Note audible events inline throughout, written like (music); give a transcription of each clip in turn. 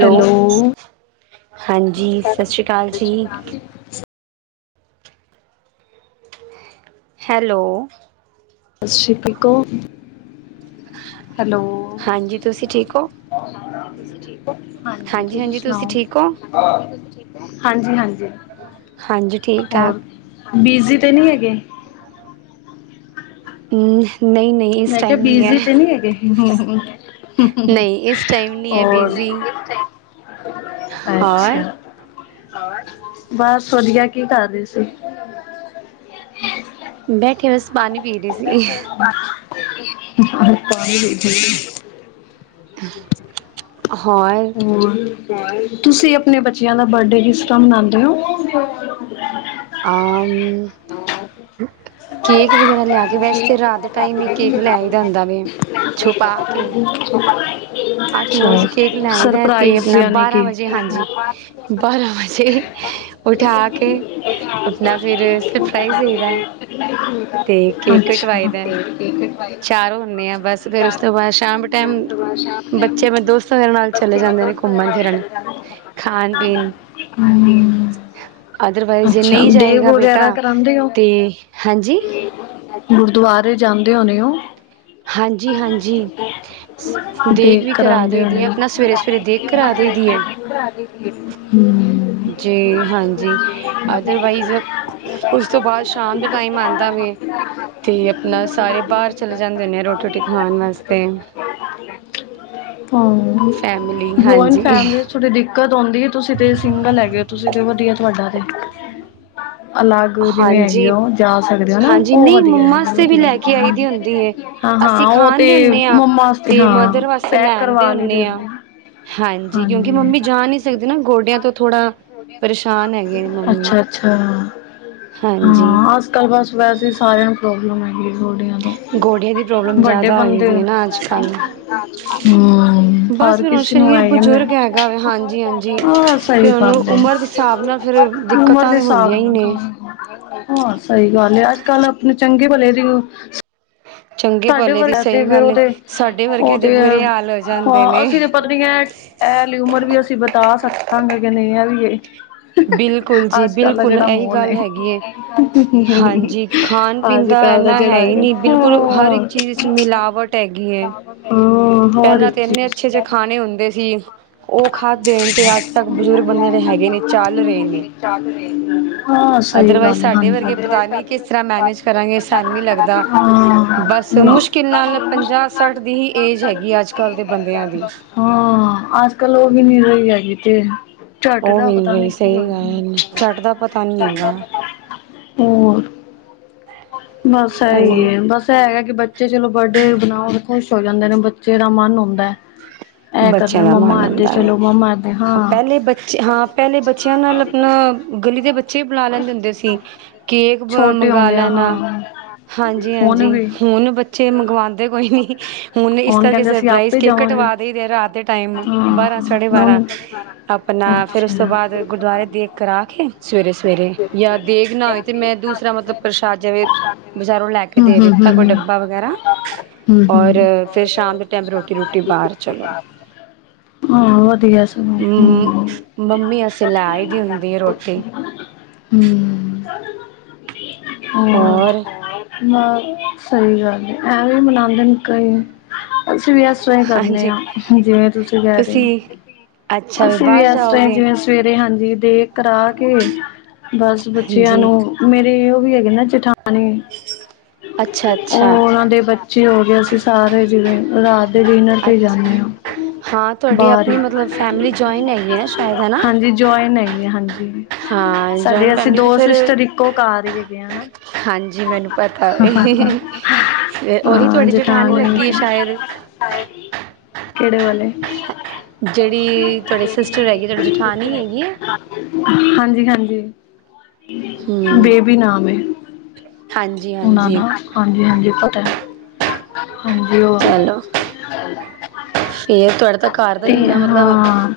Hello ਹਾਂਜੀ ਸਸ਼ ਸਤਿ ਸ੍ਰੀ ਅਕਾਲ ਸ਼੍ਰੀ ਜੀ। ਅਕਾਲ। ਹੈਲੋ। ਤੁਸੀਂ ਠੀਕ ਹੋ? ਹੈਲੋ। ਹਾਂਜੀ ਤੁਸੀਂ ਠੀਕ ਹੋ ਤੁਸੀਂ ਠੀਕ ਹੋ? ਹਾਂਜੀ, ਤੁਸੀ ਤੁਸੀਂ ਸੁਣਾਓ। ਠੀਕ ਹੋ ਹਾਂਜੀ ਹਾਂਜੀ। ਹਾਂਜੀ ਠੀਕ-ਠਾਕ। ਬੀਜੀ ਤੇ ਨਹੀਂ ਹੈਗੇ। ਹੂੰ ਨਈ ਨਈ ਮੈਂ ਕਿਹਾ ਬਿਜੀ ਤੇ ਨੀ ਹੈਗੇ। ਨਹੀਂ ਇਸ ਟਾਈਮ ਨਹੀਂ ਹੈ ਹੋਰ ਬਿਜ਼ੀ ਹੋਰ ਅੱਛਾ। ਬਸ ਵਧੀਆ। ਕੀ ਕਰ ਰਈ ਸੀ? ਬੈਠੇ ਬਸ ਪਾਣੀ ਪੀ ਰਹੀ ਸੀ। ਵਾਹ (unintelligible) (unintelligible) ਹ (inaudible) ਤੁਸੀਂ ਆਪਣੇ ਬੱਚਿਆਂ ਦਾ ਬਰਡੇ ਕਿਸ ਤਰ੍ਹਾਂ ਮਨਾਂਦੇ ੳ? (unintelligible) ਆਮ ਕੇਕ ਵਗੈਰਾ ਲਿਆ ਕੇ, ਵੈਸੇ ਤੇ ਰਾਤ ਦੇ ਟਾਈਮ ਈ ਕੇਕ ਲੈ ਈ ਦਾ ਹੁਂਦਾ ਵੇ ਛੁਪਾ ਕੇ। ਅੱਠ ਨੌ ਅੱਛਾ ਵਜੇ ਕੇਕ ਲੈਏਦਾ ਤੇ ਸਰਪ੍ਰਾਈਜ਼ ਆਪਣਾ ਯਾਨੀ ਕਿ ਬਾਰਾਂ ਵਜੇ ਹਾਂਜੀ। ਬਾਰਾ ਵਜੇ ਉਠਾ ਕੇ (unintelligible) ਅੱਛਾ ਹੈ ਤੇ ਕੇਕ ਕਟਵਾਈ (unintelligible) ਦਾ ਚਾਰ ਹੁੰਦੇ ਆ ਬਸ ਫਿਰ ਉਸ ਤੋਂ ਬਾਅਦ ਸ਼ਾਮ ਟਾਈਮ ਕਰਕਟ ਭਾਸ਼ਾ ਆਪ ਬੱਚੇ ਮੈਂ ਦੋਸਤਾਂ ਦੇ ਨਾਲ ਚਲੇ ਬੱਚੇ ਮ ਜਾਂਦੇ ਦ, ਨੇ ਘੁੰਮਣ ਫਿਰਨ ਖਾਣ ਪੀਣ (unintelligible) (unintelligible) ਅਦਰਵਾਈਜ਼ ਜੇ ਅੱਛਾ ਨਹੀਂ ਦੇਗ ਜਾਏਗਾ ਬੇਟਾ ਵਗੈਰਾ ਕਰਾਂਦੇ ਉ। ਤੇ ਹਾਂਜੀ ਗੁਰਦੁਆਰੇ ਜਾਂਦੇ ਹੋਣੇ ਉ। ਹਾਂਜੀ ਹਾਂਜੀ ਦੇਗ ਵੀ ਕਰਾ ਕਰਾਉਂਦੇ ਦੇਈ ਹੋਣੇ ਦੀ ਹੈ ਆਂ। ਆਪਣਾ ਸਵੇਰੇ ਸਵੇਰੇ ਦੇਗ ਕਰਾ ਦੇਈ ਦੀ ਹੈ (unintelligible) ਹਮ ਜੀ ਹਾਂਜੀ ਅਦਰਵਾਈਜ਼ ਉਸ ਤੋਂ (unintelligible) ਬਾਅਦ (unintelligible) ਸ਼ਾਮ ਦਾ ਹਾਂ ਟਾਈਮ ਆਉਂਦਾ ਵੇ ਤੇ ਆਪਣਾ ਸਾਰੇ ਬਾਹਰ ਚਲੇ ਜਾਂਦੇ ਹੁੰਦੇ ਆ ਰੋਟੀ ਰੋਟੀ ਖਾਣ ਵਾਸਤੇ ਫੈਮਿਲੀ ਜੋਇਡ ਹਾਂਜੀ ਫੈਮਲੀ ਚ ਬੜੀ ਦਿੱਕਤ ਆਉਂਦੀ ਏ, ਤੁਸੀਂ ਤੇ ਸਿੰਗਲ ਹੈਗੇ ਉ ਤੁਸੀਂ ਤੇ ਵਧੀਆ ਤੁਹਾਡਾ ਤੇ। ਅਲਾਗ ਉ ਜੀਵੇਂ। ਹਾਂਜੀ ਉਹ ਜਾ ਸਕਦੇ ਉ ਨਾ ਹਾਂਜੀ ਉਹ ਨਹੀਂ ਵਧੀਆ ਮੰਮਾ ਰ ਵਾਸਤੇ ਵੀ ਵਧੀਆ ਲੈ ਕੇ ਆਈ ਦੀ ਹੁੰਦੀ ਹੈ (unintelligible) ਹਾਂ ਹਾਂ ਅਸੀਂ ਉਹ ਖਾਣ ਤੇ ਦੇ ਹੁੰਦੇ ਹਾਂ ਮੰਮਾ ਵਾਸਤੇ ਤੇ ਹਾਂ ਮਦਰ ਵਾਸਤੇ ਪੈਕ ਲੈਣ ਕਰਵਾ ਲਈ ਦੇ ਹੁੰਦੇ ਹਾਂ ਹੁਨੇ ਆਂ। ਹਾਂਜੀ ਕਿਉਂਕਿ ਮੰਮੀ ਜਾ ਨਹੀਂ ਸਕਦੇ ਨਾ, ਗੋਡਿਆਂ ਤੋਂ ਥੋੜਾ ਪਰੇਸ਼ਾਨ ਹੈਗੇ ਨੇ ਮੰਮੀ। ਅੱਛਾ ਅੱਛਾ ਹਾਂਜੀ ਅਜ ਕਲ ਬਸ ਵੈਸੇ ਈ ਸਾਰਿਆਂ ਨੂੰ ਪ੍ਰੋਬਲਮ ਹੈਗੀ ਗੋਡੀਆਂ ਦੀ। ਗੋਡੇਆਂ ਦੀ ਪ੍ਰੋਬਲਮ ਜ਼ਿਆਦਾ ਹੋਈ ਦੀ ਏ ਨਾ ਅੱਜ ਕੱਲ। ਹਮ ਬਸ ਹਰ ਫਿਰ ਹੁਨ ਕਿਸੇ ਨੂੰ ਸ਼ਰੀਰ ਆਈ ਹੈ ਬਜ਼ੁਰਗ ਹੈਗਾ ਵੇ। ਹਾਂਜੀ ਹਾਂਜੀ ਹਾਂ ਸਹੀ ਚਲੋ, ਗੱਲ ਹੈ ਉਮਰ ਦੇ ਹਿਸਾਬ ਨਾਲ ਫੇਰ ਉਮਰ ਦਿੱਕਤਾਂ ਦੇ ਤੇ ਹਿਸਾਬ ਹੁੰਦੀਆਂ ਈ ਨਾਲ ਨੇ। ਖਾਣਾ ਹਾਂ ਸਹੀ ਗੱਲ ਏ, ਅੱਜ ਕੱਲ ਆਪਣੇ ਚੰਗੇ ਭਲੇ ਦੀ ਚੰਗੇ ਸਾਡੇ ਭਲੇ ਦੀ ਵਰਗੀਆਂ ਤੇ ਸਹੀ ਫਿਰ ਗੱਲ ਉਹ ਏ ਤੇ, ਸਾਡੇ ਉਹ ਵਰਗਿਆਂ ਦੇ ਤੇ ਹੈ ਬੁਰੇ ਹਾਲ ਹੋ ਜਾਂਦੇ ਹਾਂ ਨੇ। ਅਸੀਂ ਤੇ ਪਤਲੀਆਂ ਏਂ ੲੈ ਵਾਲੀ ਉਮਰ ਵੀ ਅਸੀਂ ਬਿਤਾ ਸਕਾਂਗੇ ਕਿ ਨਈ ੲੈ ਵੀ ਏ। ਬਿਲਕੁਲ ਜੀ ਬਿਲਕੁਲ ਏਹੀ ਮਾਹੌਲ ਗੱਲ ਹੈ ਹੈਗੀ ਏ। ਹਾਂਜੀ ਖਾਨ ਪੀਨ ਅੱਜ ਦਾ ਕੱਲ ਐਨਾ ਹੈ ਜਿਹੜਾ ਈ ਹੈਗਾ ਨਹੀ ਬਿਲਕੁਲ ਹਰ ਹਾਂ ਇੱਕ ਚੀਜ਼ ਚ ਮਿਲਾਵਟ ਹੈਗੀ ਏ, ਹਾਂ ਹਰ ਪੈਲਾਂ ਇੱਕ ਤੇ ਇੰਨੇ ਚੀਜ਼ ਅੱਛੇ ਜੇ ਖਾਣੇ ਹੁੰਦੇ ਸੀ। ਉਹ ਖਾਦੇ ਨੇ ਤੇ ਅੱਜ ਤੱਕ ਬਜ਼ੁਰਗ ਬੰਦੇ ਜਿਹੜੇ ਹੈਗੇ ਨੇ ਚੱਲ ਰਹੇ ਨੇ। ਹਾਂ ਸਹੀ ਅਦਰਵਾਈਜ਼ ਗੱਲ ਹੈ ਸਾਡੇ ਹਾਂਜੀ ਵਰਗੇ ਪਤਾ ਅਦਰਵਾਈਜ਼ ਨੀ ਸਾਡੀ ਕਿਸ ਤਰ੍ਹਾਂ ਮੈਨੇਜ ਕਰਾਂਗੇਂ ਟਾਈਮ ਨਹੀਂ ਲੱਗਦਾ ਹਾਂ ਬਸ। ਅਤੇ ਨਾ ਹਾਂ ਮੁਸ਼ਕਿਲ ਨਾਲ ਪੰਜਾਹ ਸੱਠ ਦੀ ਹੀ ਏਜ ਹੈਗੀ ਅੱਜ ਕੱਲ੍ਹ ਦੇ ਬੰਦਿਆਂ ਦੀ। ਹਾਂ ਅੱਜ ਕੱਲ ਉਹ ਵੀ ਨਹੀਂ ਰਹੀ ਹੈਗੀ ਤੇ। ਝੱਟ ਉਹ ਦਾ ਮਿਲ ਪਤਾ ਨੀਂ ਰਹੀ ਕੀ ਸਹੀ ਗੱਲ ਝੱਟ ਦਾ ਪਤਾ ਨੀ ਹੋਣਾ। ਹੈਗਾ ਹੋਰ, ਬਸ ਇਹੀ ਹੈਲੋ ਹੈ, ਬਸ ਹੈਗਾ ਕਿ ਬੱਚੇ ਚਲੋ ਬਰਡੇ ਬਣਾਓ ਖ਼ੁਸ਼ ਹੋ ਜਾਂਦੇ ਨੇ ਬੱਚੇ ਦਾ ਮਨ ਹੁੰਦਾ ਹੈ। ਇਹ ਬੱਚਿਆਂ ਕਰਦੇ ਦਾ ਮੰਮਾ ਮਨ ਏਦੇ ਹੁੰਦਾ ਹੈ, ਚਲੋ ਮੰਮਾ ਏਦੇ ਹਾਂ ਪਹਿਲੇ ਬੱਚੇ ਹਾਂ ਪਹਿਲੇ ਬੱਚਿਆਂ ਨਾਲ ਆਪਣਾ ਗਲੀ ਦੇ ਬੱਚੇ ਵੀ ਬੁਲਾ ਲੈਂਦੇ ਹੁੰਦੇ ਸੀ ਕੇਕ ਛੋਟੇ ਮੰਗਾ ਹੁੰਦੇ ਆ ਲੈਣਾ। ਹਾਂ ਹਾਂਜੀ, ਹੁਣ ਹਾਂਜੀ। ਵੀ ਹੁਣ ਬੱਚੇ ਬਚੇ ਮੰਗਵਾਉਂਦੇ ਕੋਈ ਨੀ, ਹੁਣ ਇਸ ਕਰਕੇ ਕਹਿੰਦੇ ਅਸੀਂ ਸਰਪ੍ਰਾਈਜ਼ ਆਪੇ ਕੇਕ ਜਾਵਾਂਗੇ। ਕਟਵਾ ਕ ਦੇਰ ਰਾਤ ਦੇ ਟਾਈਮ ਹਾਂ ਬਾਰਾਂ-ਸਾਢੇ-ਬਾਰਾਂ ਹੁਣ ਆਪਣਾ ਫੇਿਰ ਉਸ ਤੋਂ ਅੱਛਾ। ਬਾਅਦ ਗੁਰਦੁਆਰੇ ਦੇਗ ਕੜਾਹ ਸਵੇਰੇ, ਸਵੇਰੇ ਯਾ ਦੇਗ ਨਾ ਹੋਏ ਤੇ, ਮੈਂ ਦੂਸਰਾ ਮਤਲਬ ਪ੍ਰਸ਼ਾਦ ਜਿਵੇਂ ਬਜ਼ਾਰੋਂ ਲੈ ਕੇ ਕੇ ਹੂੰ ਦੇ ਹੂੰ ਦਿੱਤਾ ਹੂੰ ਕੋਈ ਹੂੰ। ਡੱਬਾ ਵਗੈਰਾ ਹੂੰ ਔਰ ਹੂੰ ਫੇਰ, ਸ਼ਾਮ ਦੇ ਟਾਈਮ ਰੋਟੀ-ਰੂਟੀ ਬਾਹਰ। (unintelligible) ਚਲੋ ਹਾਂ ਵਧੀਆ ਸਗੋ। (unintelligible) ਮ ਮੰਮੀ ਅਸੇ ਲੈ ਆਈ ਦੀ ਹੁੰਦੀ ਹੈ ਰੋਟੀ ਹਾਂ ਹੋਰ ਸਹੀ ਗੱਲ ਹੈ, ਐਵੇਂ ਮਨਾਉਦੇ ਨੇ ਕਈ। ਅਸੀਂ ਵੀ ਇਸ ਤਰ੍ਹਾਂ ਹੀ ਕਰਨੇ ਹਾਂਜੀ ਹਾਂ, ਜਿਵੇਂ ਤੁਸੀਂ ਕਹਿ ਰਹੇ ਹੋ। ਤੁਸੀਂ ਅੱਛਾ ਅਸੀਂ ਵੀ ਬਾਹਰ ਐਸ ਤਰਾਂ ਹੀ ਜਾਓਗੇ ਜਿਵੇ ਸਵੇਰੇ ਹਾਂਜੀ ਦੇਗ ਕਰਾ ਕੇ ਬਸ ਬੱਚਿਆਂ ਹਾਂਜੀ ਨੂੰ ਮੇਰੇ ਉਹ ਵੀ ਹੈਗੇ ਨੇ ਨਾ ਜਠਾਣੀ ਅੱਛਾ ਅੱਛਾ ੳ ਦੇ ਬੱਚੇ ਹੋ ਗਏ ਅਸੀਂ ਸਾਰੇ ਜਿਵੇਂ ਰਾਤ ਦੇ ਡਿਨਰ ਤੇ ਅੱਛ ਜਾਂਦੇ ਹਾਂ। ਹਾਂ ਤੁਹਾਡੀ ਬਾਰ ਆਪਣੀ ਮਤਲਬ ਹੀ। ਫੈਮਿਲੀ ਜੁਆਇਨ ਹੈਗੀ ਹੈ ਨਾ ਸ਼ਾਇਦ ਹੈ ਨਾ ਹਾਂਜੀ ਜੁਆਇਨ ਹੈਗੀ ਹਾਂਜੀ। ਹਾਂ ਸਾਡੇ ਜੁਆਇੰਟ ਅਸੀਂ ਫੈਮਿਲੀ ਤੇ ਦੋ ਫਿਰ ਸਿਸਟਰ ਇੱਕੋ ਘਰ ਹੀ ਹੈਗੇ ਆ ਹਨਾ। ਹਾਂਜੀ ਮੈਨੂੰ ਪਤਾ ਹੇ। ਫੇਰ ਉਹੀ ਤੁਹਾਡੀ ਜੇਠਾਣੀ ਲੱਗੀ ਸ਼ਾਇਦ? ਹਾਂਜੀ, ਕਿਹੜੇ ਵਲੇ? ਜਿਹੜੀ ਤੁਹਾਡੇ ਸਿਸਟਰ ਜੇੜੀ ਹੈਗੀ ਤੁਹਾਡੀ ਬਿਗ ਜਠਾਣੀ ਸਿਸਟਰਸ ਹੈਗੀ ਹੈ ਹੈਗੀ ਨਾ, ਹਾਂਜੀ, ਹਾਂਜੀ। ਹਮ ਬੇਬੀ ਨਾਮ ਹੈ ਹਾਂਜੀ ਉਹਨਾ ਹਾਂਜੀ ਦਾ। ਹਾਂਜੀ ਹਾਂਜੀ ਪਤਾ ਹੈ। ਹਾਂਜੀ ਉਹ ਚਲੋ ਫੇਰ ਤੁਹਾਡੇ ਤਾਂ ਘਰ ਦਾ ਹੀ ਤੇ ਇੰਨਾ ਮਤਲਬ ਹਾਂ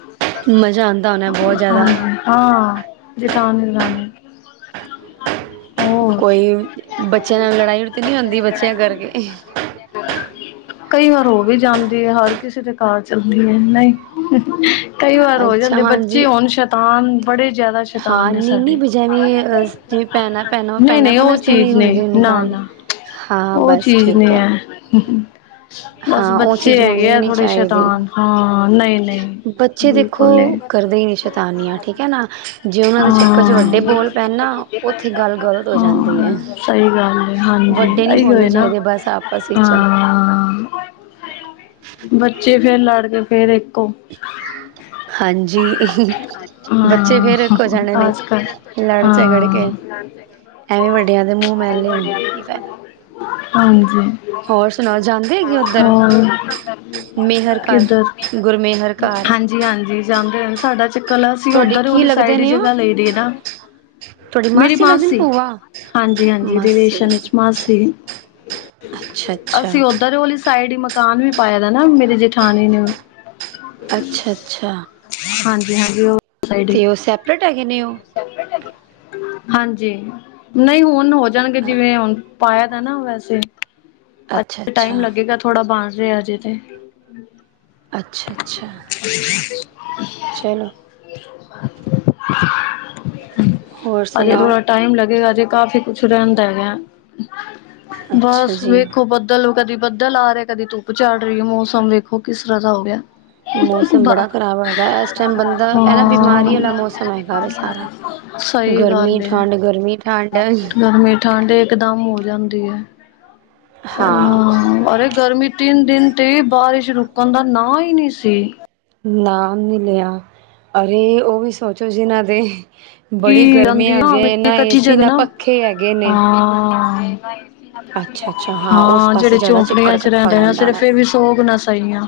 ਮਜ਼ਾ ਆਉਂਦਾ ਹੋਣਾ ਬਹੁਤ ਜ਼ਿਆਦਾ ਹਾਂਜੀ ਹਾਂ। ਜੇਠਾਣੀ ਰਲਾਣੇ। ਕੋਈ ਬੱਚਿਆਂ ਨਾਲ ਲੜਾਈ ਤੇ ਨਹੀ ਹੋਂਦੀ ਬੱਚਿਆਂ ਕਰਕੇ? (unintelligible) ਕਈ ਵਾਰ ਹੋ ਵੀ ਜਾਂਦੀ ਹੈ। ਹਰ ਕਿਸੇ ਦੇ ਘਰ ਚੱਲਦੀ ਹੈ, ਨਹੀਂ? ਕਈ ਵਾਰ ਹੋ ਅੱਛਾ ਜਾਂਦੇ ਬੱਚੇ ਹਾਂਜੀ ਹੋਣ ਸ਼ੈਤਾਨ ਬੜੇ ਜ਼ਿਆਦਾ ਸ਼ੈਤਾਨ ਹਾਂ ਨੇ ਨਹੀਂ ਨਹੀਂ ਸਾਡੇ। ਵੀ ਜਿਵੇਂ ਅਹ ਜਿਵੇਂ ਭੈਣਾਂ ਭੈਣਾਂ ਨਹੀਂ, ਭੈਣਾਂ ਭੈਣਾਂ ਨਹੀਂ ਉਹ ਵਾਸਤੇ ਨਹੀਂ ਚੀਜ਼ ਨੇ, ਹੁੰਦੀ ਹੁੰਦੀ ਨਾ, ਗੱਲ ਨਾ। ਹਾਂ ਉਹ ਬਸ ਚੀਜ਼ ਨੇ ਠੀਕ ਹੈ। ਬਸ ਹਾਂ ਉਹ ਬੱਚੇ ਚੀਜ਼ ਹੈਗੇ ਹੋਣੀ ਵੀ ਆ ਨਹੀਂ ਥੋੜੇ ਚਾਹੀਦੀ ਸ਼ੈਤਾਨ ਹਾਂ ਨਹੀਂ, ਨਹੀਂ। ਬਿਲਕੁਲ ਨਹੀਂ। ਤਾਨੀਆਂ ਠੀਕ ਹੈ ਨਾ? ਜੇ ਉਹਨਾਂ ਦੇ ਚੱਕਰ ਚ ਵੱਡੇ ਹਾਂ ਬੋਲ ਪੈਣ ਨਾ ਉੱਥੇ ਗੱਲ ਗਲਤ ਹੋ ਜਾਂਦੀ ਹਾਂ ਹੈ। ਸਹੀ ਗੱਲ ਹੈ, ਹਾਂਜੀ। ਵੱਡੇ ਨਹੀਂ ਇਹੀ ਬੋਲਣੇ ਹੋਏ ਨਾ ਚਾਹੀਦੇ ਬਸ ਆਪਸ ਵਿੱਚ ਹਾਂ ਬੱਚੇ ਫੇਰ ਲੜ ਕੇ ਫੇਰ ਇੱਕੋ। ਹਾਂਜੀ। ਬੱਚੇ ਹਾਂ ਫੇਰ ਇਕ ਜਾਣੇ ਨੇ ਅੱਜ ਕੱਲ ਲੜ ਝਗੜ ਹਾਂ ਕੇ। ਐਵੇਂ ਵੱਡਿਆਂ ਦੇ ਮੂੰਹ ਮਹਿਲੇ ਹੋਣਗੇ ਕੀ ਫਾਇਦਾ। ਹਾਂਜੀ, ਹੋਰ ਸੁਣਾਓ ਜਾਂਦੇ ਹੈਗੇ ਉੱਧਰ ਹੋਰ। ਮੇਹਰ ਘਰ ਕਿੱਧਰ? ਗੁਰਮੇਹਰ ਘਰ। ਹਾਂਜੀ, ਹਾਂਜੀ ਜਾਂਦੇ ਹਨ। ਸਾਡਾ ਕਲ ਅਸੀਂ ਤੁਹਾਡੇ ਓਧਰ ਕੀ ੳਲੀ ਲੱਗਦੇ ਸਾਈਡ ਹੀ ਨੇ ਉਹ ਜਗ੍ਹਾ ਲਈਦੇ ਨਾ। ਤੁਹਾਡੀ ਮੇਰੀ ਲੱਗਦੇ ਨੇ ਮਾਸੀ। ਭੂਆ। ਹਾਂਜੀ, ਹਾਂਜੀ ਮਾਸੀ ਨੇ ਰਿਲੇਸ਼ਨ ਵਿਚ ਮਾਸੀ। ਅੱਛਾ ਅੱਛਾ ਅਸੀਂ ਓਧਰ ਉਹਲੀ ਸਾਈਡ ਹੀ ਮਕਾਨ ਵੀ ਪਾਇਏ ਦਾ ਨਾ, ਮੇਰੀ ਜੇਠਾਣੀ ਨੇ। ਅੱਛਾ ਅੱਛਾ। ਹਾਂਜੀ, ਹਾਂਜੀ ਉਹ ਸਾਈਡ ਹੀ ਤੇ ਉਹ ਸੈਪਰੇਟ ਹੈਗੇ ਨੇ ਉਹ। ਹਾਂਜੀ ਨਈ ਹੁਣ ਹੋ ਜਾਣਗੇ ਜਿਵੇਂ ਹੁਣ ਪਾਇਆ ਤਾ ਨਾ ਵੈਸੇ, ਅੱਛਾ ਅ ਟਾਈਮ ਅੱਛਾ। ਲੱਗੇਗਾ ਥੋੜਾ ਬਣ ਰਿਹਾ ਹਜੇ ਤੇ। ਅੱਛਾ-ਅੱਛਾ। (inaudible) ਚਲੋ ਹੋਰ ਹਜੇ ਸੁਣਾਓ ਥੋੜਾ ਟਾਈਮ ਲੱਗੇਗਾ ਅਜੇ ਕਾਫੀ ਕੁਛ ਰਹਿੰਦਾ ਹੈਗਾ। ਅੱਛਾ ਬਸ ਜੀ। ਵੇਖੋ ਦਲ ਕਦੀ ਬੱਦਲ ਆ ਰਿਹਾ ਕਦੀ ਧੁੱਪ ਚੜ ਰਹੀ ਆ ਮੌਸਮ ਵੇਖੋ ਕਿਸ ਤਰ੍ਹਾਂ ਦਾ ਹੋ ਗਿਆ। ਮੌਸਮ ਬੜਾ ਖਰਾਬ ਹੋਏਦਾ ਇਸ ਟਾਈਮ ਬੰਦਾ ਐ ਨਾ ਬਿਮਾਰੀ ਆਲਾ ਮੌਸਮ ਹੈਗਾ ਵੇ ਸਾਰਾ। ਸਈ ਗਰਮੀ ਗੱਲ ਏ, ਠੰਡ ਗਰਮੀ ਠੰਡ ਗਰਮੀ ਠੰਡ ਏ ਇਕਦਮ ਹੋ ਜਾਂਦੀ ਐ, ਹਾਂ ਹ ਉਰ ਗਰਮੀ ਤਿੰਨ ਦਿਨ ਤੇ ਈ ਬਾਰਿਸ਼ ਰੁਕਣ ਦਾ ਨਾਂ ਈ ਨੀ ਸੀ। ਨਾਂ ਨੀ ਲਿਆ ਅਰੇ ਉਹ ਵੀ ਸੋਚੋ ਜਿਨਾਂ ਦੇ ਬੜੀ ਕੀ ਗਰਮੀ ਜਾਂਦੀ ਨਾ ਆਂਦੀ ਆਂ ਮਿੱਟੀ ਏਨਾ ਏ ਕੱਚੀ ਸੀ ਜਗ੍ਹਾ ਨਾ ਪੱਖੇ ਹੈਗੇ ਨੇ। ਹਾਂ। ਅੱਛਾ ਅੱਛਾ ਉਸ ਹਾਂ ਪਾਸੇ ਜਿਹੜੇ ਜ਼ਿਆਦਾ ਚਿੱਕੜ ਝੋਂਪੜੀਆਂ ਚ ਇਕੱਠਾ ਹੋ ਰਹਿੰਦੇ ਆ ਜਾਂਦਾ ਸਿਰਫ ਹੋਣਾ ਇਹ ਵੀ ਸੋ ਗੁਨਾ ਸਈ ਆ।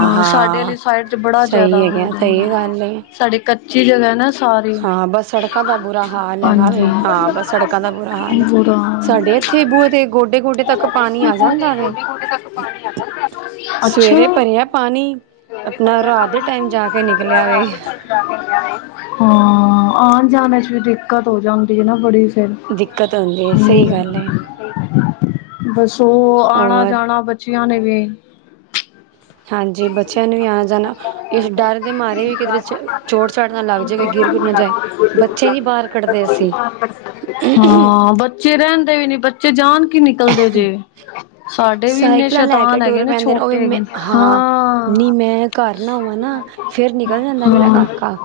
ਹਾਂ ਸਾਡੇ ਆਲੀ ਸਾਈਡ ਚ ਬੜਾ ਜਿਆਦਾ ਸਹੀ ਹੋ ਹੈਗਾ ਜਾਂਦਾ, ਸਹੀ ਗੱਲ ਹੈ ਸਾਡੇ ਕੱਚੀ ਜਗ੍ਹਾ ਨਾ। ਸਾਰੀ ਹਾਂ ਬਸ ਸੜਕਾਂ ਦਾ ਬੁਰਾ ਹਾਲ ਹੈਗਾ ਵੇ ਹਾਂਜੀ ਹਾਂ ਬਸ ਸੜਕਾਂ ਦਾ ਬੁਰਾ ਹਾਲ ਏ, ਬੁਰਾ ਸਾਡੇ ਥੇ ਬੂਏ ਤੇ ਗੋਡੇ-ਗੋਡੇ ਤੱਕ ਪਾਣੀ ਆ ਜਾਂਦਾ ਵੇ, ਅੱਛਾ ਸਵੇਰੇ ਹਾਂ ਭਰਿਆ ਪਾਣੀ ਆਪਣਾ ਰਾਤ ਦੇ ਟਾਈਮ ਜਾ ਕੇ ਨਿਕਲਿਆ ਵੇ। ਹਾਂ ਆਣ-ਜਾਣ ਨ ਚ ਵੀ ਦਿੱਕਤ ਹੋ ਜਾਂਦੀ ਏ ਨਾ ਬੜੀ ਫੇਰ ਦਿੱਕਤ ਹੁੰਦੀ ਹੈ ਸਹੀ ਹੂੰ। ਗੱਲ ਹੈ ਬਸ ਉਹ ਹੋਰ ਆਣਾ-ਜਾਣਾ ਬੱਚਿਆਂ ਨੇ ਵੀ। (unintelligible) ਹਾਂਜੀ ਬੱਚਿਆਂ ਨੂੰ ਵੀ ਆਉਣਾ ਜਾਣਾ ਇਸ ਡਰ ਦੇ ਮਾਰੇ ਵੀ ਕਿਧਰੇ ਚੋਟ ਚਾਟ ਨਾ ਲੱਗ ਜਾਏ ਕੋਈ ਗਿਰ ਗੁਰ ਨਾ ਜਾਏ ਬੱਚੇ ਨੀ ਬਾਹਰ ਕੱਢਦੇ ਅਸੀਂ ਹਾਂ ਬੱ ਚੇ ਰਹਿੰਦੇ ਵੀ ਨੀ ਬੱ ਚੇ ਜਾਨ ਕੇ ਨਿਕਲਦੇ ਜੇ ਸਾਡੇ ਵੀ ਇੰਨੇ ਸਾਈਕਲਾਂ ਲੈ ਕੇ ਸ਼ੈਤਾਨ ਹੈਗੇ ਟੁਰ ਨੇ ਪੈਂਦੇ ਉਹ ਛੋਟੇ ਵੀ ਮੈਂ ਹੈਗੇ ਨੇ। ਹਾਂ ਨੀ ਮੈਂ ਘਰ ਨਾ ਹੋਵਾ ਨਾ ਫੇਰ ਨਿਕਲ ਜਾਂਦਾ ਮੇਰਾ ਹਾਂ ਕਾਕਾ।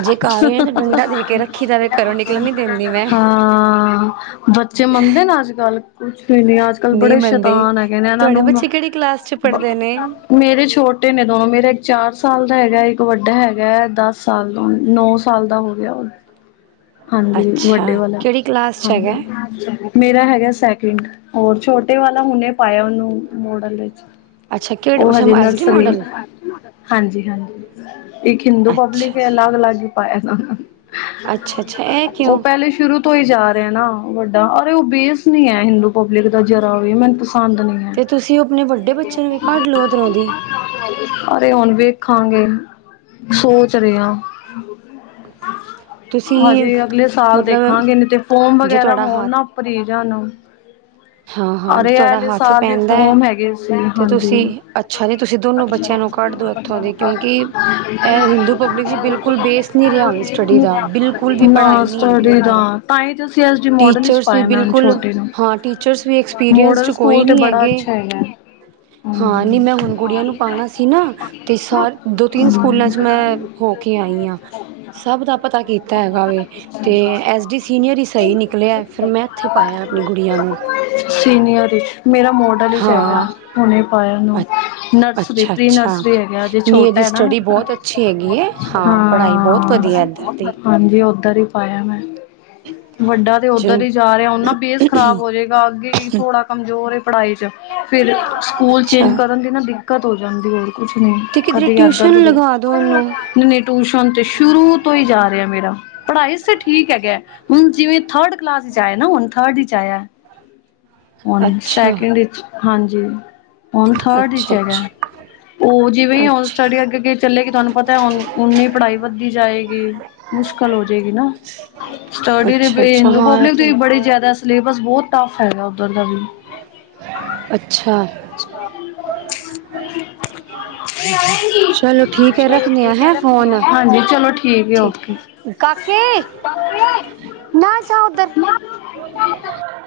ਜੇ ਕਾਰ ਐ ਤੇ ਡੰਡਾ ਦੇ ਕੇ ਰੱਖੀ ਦਾ ਵੇ ਘਰੋਂ ਨਿਕਲਣ ਨੀ ਦਿੰਦੀ ਮੈਂ। ਹਾਂ ਬੱਚੇ ਮੰਨਦੇ ਨ ਅੱਜ-ਕੱਲ ਕੁਛ ਤੁਈ ਨੀ ਅੱਜ-ਕੱਲ ਨਹੀਂ ਬੜੇ ਮੰਨਦੇ ਸ਼ੈਤਾਨ ਹੈਗੇ ਨੇ ਇਹਨਾਂ ਤੁਹਾਡੇ ਨੂੰ ਬੱਚੇ ਕਿਹੜੀ ਕਲਾਸ ਚ ਬ ਪੜ੍ਹਦੇ ਨੇ ਮੇਰੇ ਛੋਟੇ ਨੇ ਦੋਨੋ ਮੇਰਾ ਇੱਕ ਚਾਰ ਸਾਲ ਦਾ ਹੈਗਾ ਐ ਇੱਕ ਵੱਡਾ ਹੈਗਾ ਐ ਦਸ ਸਾਲ ਤੋਂ ਨੌ ਸਾਲ ਦਾ ਹੋ ਗਿਆ ਉਹ, ਹਾਂਜੀ ਅੱਛਾ ਵੱਡੇ ਵਾਲਾ, ਕਿਹੜੀ ਕਲਾਸ 'ਚ ਹੈਗਾ ਹਾਂਜੀ। ਮੇਰਾ ਹੈਗਾ ਸੈਕਿੰਡ ਹੋਰ ਛੋਟੇ ਵਾਲਾ ਹੁਣੇ ਪਾਇਆ ਉਹਨੂੰ ਮੋਡਲ ਵਿੱਚ। ਅੱਛਾ ਕਿਹੜੇ ਉਹ ਅੱਛਾ ਹਜੇ ਐਸ ਡੀ ਨਰਸਰੀ। ਮੋਡਲ ਹਾਂਜੀ-ਹਾਂਜੀ ਇੱਕ ਹਿੰਦੂ ਅੱਛਾ ਪਬਲਿਕ ਐ ਜੀ ਅਲੱਗ-ਅਲੱਗ ਪਾਇਆ। ਅੱਛਾ ਅੱਛਾ ਇਹ ਉਹ ਕਿਉਂ ਪਹਿਲੇ ਸ਼ੁਰੂ ਤੋਂ ਈ ਜਾ ਰਿਹਾ ਨਾ ਵੱਡਾ ਅਰੇ ਉਹ ਬੇਸ ਨੀ ਐ ਹਿੰਦੂ ਪਬਲਿਕ ਦਾ ਜਰਾ ਵੀ ਮੈਨੂੰ ਪਸੰਦ ਨੀ ਐ। 'ਤੇ ਤੁਸੀਂ ਉਹ ਆਪਣੇ ਵੱਡੇ ਬੱਚੇ ਨੂੰ ਵੀ ਕੱਢ ਲੋ ਉਧਰੋਂ ਦੀ। ਅਰੇ ਹੁਣ ਵੇਖਾਂਗੇ, ਸੋਚ ਰਹੇ ਆ। ਤੁਸੀਂ (inaudible) ਹਜੇ ਅਗਲੇ ਸਾਲ ਮਤਲਬ ਦੇਖਾਂਗੇ ਨੀ 'ਤੇ ਫੋਮ ਜੇ ਵਗੈਰਾ ਹੋਣ ਨਾ ਉਹ (unintelligible) ਨਾ ਹਾਂ-ਹਾਂ ਥੋੜਾ ਹੱਥ ਪੈਂਨਦਾ ਐ ਫੋਮ ਹੈਗੇ ਸੀ 'ਤੇ ਹਾਂਜੀ। ਤੁਸੀਂ ਅੱਛਾ ਜੀ ਤੁਸੀਂ ਦੋਨੋ ਬੱਚਿਆਂ ਨੂੰ ਪੜ੍ਹ ਦੋ ਇੱਥੋਂ ਦੀ ਕਿਉਂਕਿ ਇਹ ਹਿੰਦੂ ਪਬਲਿਕ 'ਚ ਬਿਲਕੁਲ ਬੇਸ ਨੀ ਰਿਹਾ ਹੁਣ ਸਟੱਡੀ ਦਾ ਬਿਲ ਬਿਲਕੁਲ ਵੀ ਨਾ ਪੜ੍ਹਾਈ ਨੀ ਏਗੀ ਸਟੱਡੀ ਦਾ ਉੱਧਰ, ਤਾਂ ਹੀ ਤਾਂ ਸੀ ਐਸ ਡੀ ਮੋਡਲ ਵਿੱਚ ਟੀਚਰਸ ਵੀ ਪਾਇਆ ਮੈਂ ਹੁਣ ਬਿਲਕੁਲ ਛੋਟੇ ਨੂੰ। ਹਾਂ ਟੀ ਟੀਚਰਸ ਵੀ ਐਕਸਪੀਰੀਅੰਸ ਮੋਡਲ 'ਚ ਕੋਈ ਸਕੂਲ ਤੇ ਨੀ ਬੜਾ ਹੈਗੇ। ਅੱਛਾ ਹੈਗਾ ਹਾਂ ਨੀ ਹਾਂਜੀ। ਮੈਂ ਹੁਣ ਗੁੜੀਆਂ ਨੂੰ ਪਾਣਾ ਸੀ ਨਾ 'ਤੇ ਸਾਰ ਦੋ, ਤਿੰਨ ਸਕੂਲਾਂ 'ਚ ਮੈਂ ਹਾਂਜੀ। ਹੋ ਕੇ ਆਈ ਆ, ਸਭ ਦਾ ਪ ਤਾ ਕੀਤਾ ਹੈਗਾ ਵੇ 'ਤੇ ਐਸ ਡੀ ਸੀਨੀਅਰ ਈ ਸਈ ਨਿਕਲਿਆ ਫਿਰ ਮੈਂ ਇੱਥੇ ਪਾਇਆ ਆਪਣੀ ਗੁੜੀਆਂ ਨੂੰ। ਸੀਨੀਅਰ ਦੇ ਇਚ ਮੇਰਾ ਮੋਡਲ ਵਿਚ ਹੈਗਾ ਹਾਂ ਹੁਨੇ ਪਾਇਆ ਅ ਇਨੂੰ। ਅੱਛਾ ਅੱਛਾ ਨੀ ਛੋਟਾ ਇਹਦੀ ਹੈ ਨਾ ਸਟੱਡੀ ਬਹੁਤ ਅੱਛੀ ਹੈਗੀ ਹੈ ਹਾਂ। ਹਾਂ ਪੜ੍ਹਾਈ ਬਹੁਤ ਵਧੀਆ ਹਾਂ ਇੱਧਰ। ਦੀ ਹਾਂਜੀ ਉੱਧਰ ਹੀ ਪਾਇਆ ਮੈਂ ਵੱਡਾ। ਉੱਧਰ ਹੀ ਜਾ ਚਲੋ ਰਿਹਾ ਉਹਨਾਂ ਬੇਸ ਖਰਾਬ ਹੋ ਜਾਏ। ਅੱਗੇ ਥੋੜਾ ਕਮਜ਼ੋਰ ਪੜ੍ਹਾਈ ਚ ਫਿਰ ਸਕੂਲ ਅੱਛਾ ਚੇਂਜ ਕਰਨ ਦੀ ਨਾ। ਦਿੱਕਤ ਹੋ ਜਾਂਦੀ ਹੋਰ ਕੁਛ ਨੀ ਤੇ ਕਿਧਰੇ ਕਦੇ ਇਧਰ ਟਿਊਸ਼ਨ ਕਦੇ ਲਗਾ ਦੋ ਇਹਨੂੰ ਟਊਸ਼ਨ ਤੇ ਸ਼ੁਰੂ ਤੋਂ ਜਾ ਰਿਹਾ ਮੇਰਾ। ਪੜ੍ਹਾਈ ਚ ਠੀਕ ਹੈਗਾ ਹੁਣ ਜਿਵੇਂ ਥਰਡ ਕਲਾਸ ਵਿੱਚ ਆਇਆ ਨਾ ਹੁਣ ਥਰਡ ਵਿੱਚ ਆਇਆ ਹਣ ਅੱਛਾ ਸੈਕਿੰਡ ਵਿਚ ਹਾਂਜੀ ਹਣ ਥਰਡ ਵਿਚ ਅੱਛਾ ਹੈਗਾ। ਅੱਛਾ ਉਹ ਜਿਵੇਂ ਅੱਛਾ ਸਟੱਡੀ ਅੱਗੇ ਅੱਗੇ ਚੱਲੇਗੀ ਤੁਹਾਨੂੰ ਪਤਾ ਹੈ ਓਨੀ ਪੜ੍ਹਾਈ ਵਧਦੀ ਜਾਏ। ਗੀ ਮੁਸ਼ਕਿਲ ਹੋ ਜਾਏਗੀ ਨਾ ਸਟੱਡੀ ਅੱਛਾ ਦੇ ਅੱਛਾ ਹਿੰਦੂ ਹਾਂ ਇਹ ਪਬਲਿਕ ਦੀ ਤੇ ਬੜੀ ਜ਼ਿਆਦਾ। ਸਿਲੇਬਸ ਬਹੁਤ ਟੱਫ ਹੈਗਾ ਉੱਧਰ ਦਾ ਵੀ। ਅੱਛਾ। (inaudible) (unintelligible) ਹਾਂਜੀ ਚਲੋ। ਹੈ ਠੀਕ ਓਕੇ ਕਾਕੇ ਨਾ ਜਾ ਉਧਰ।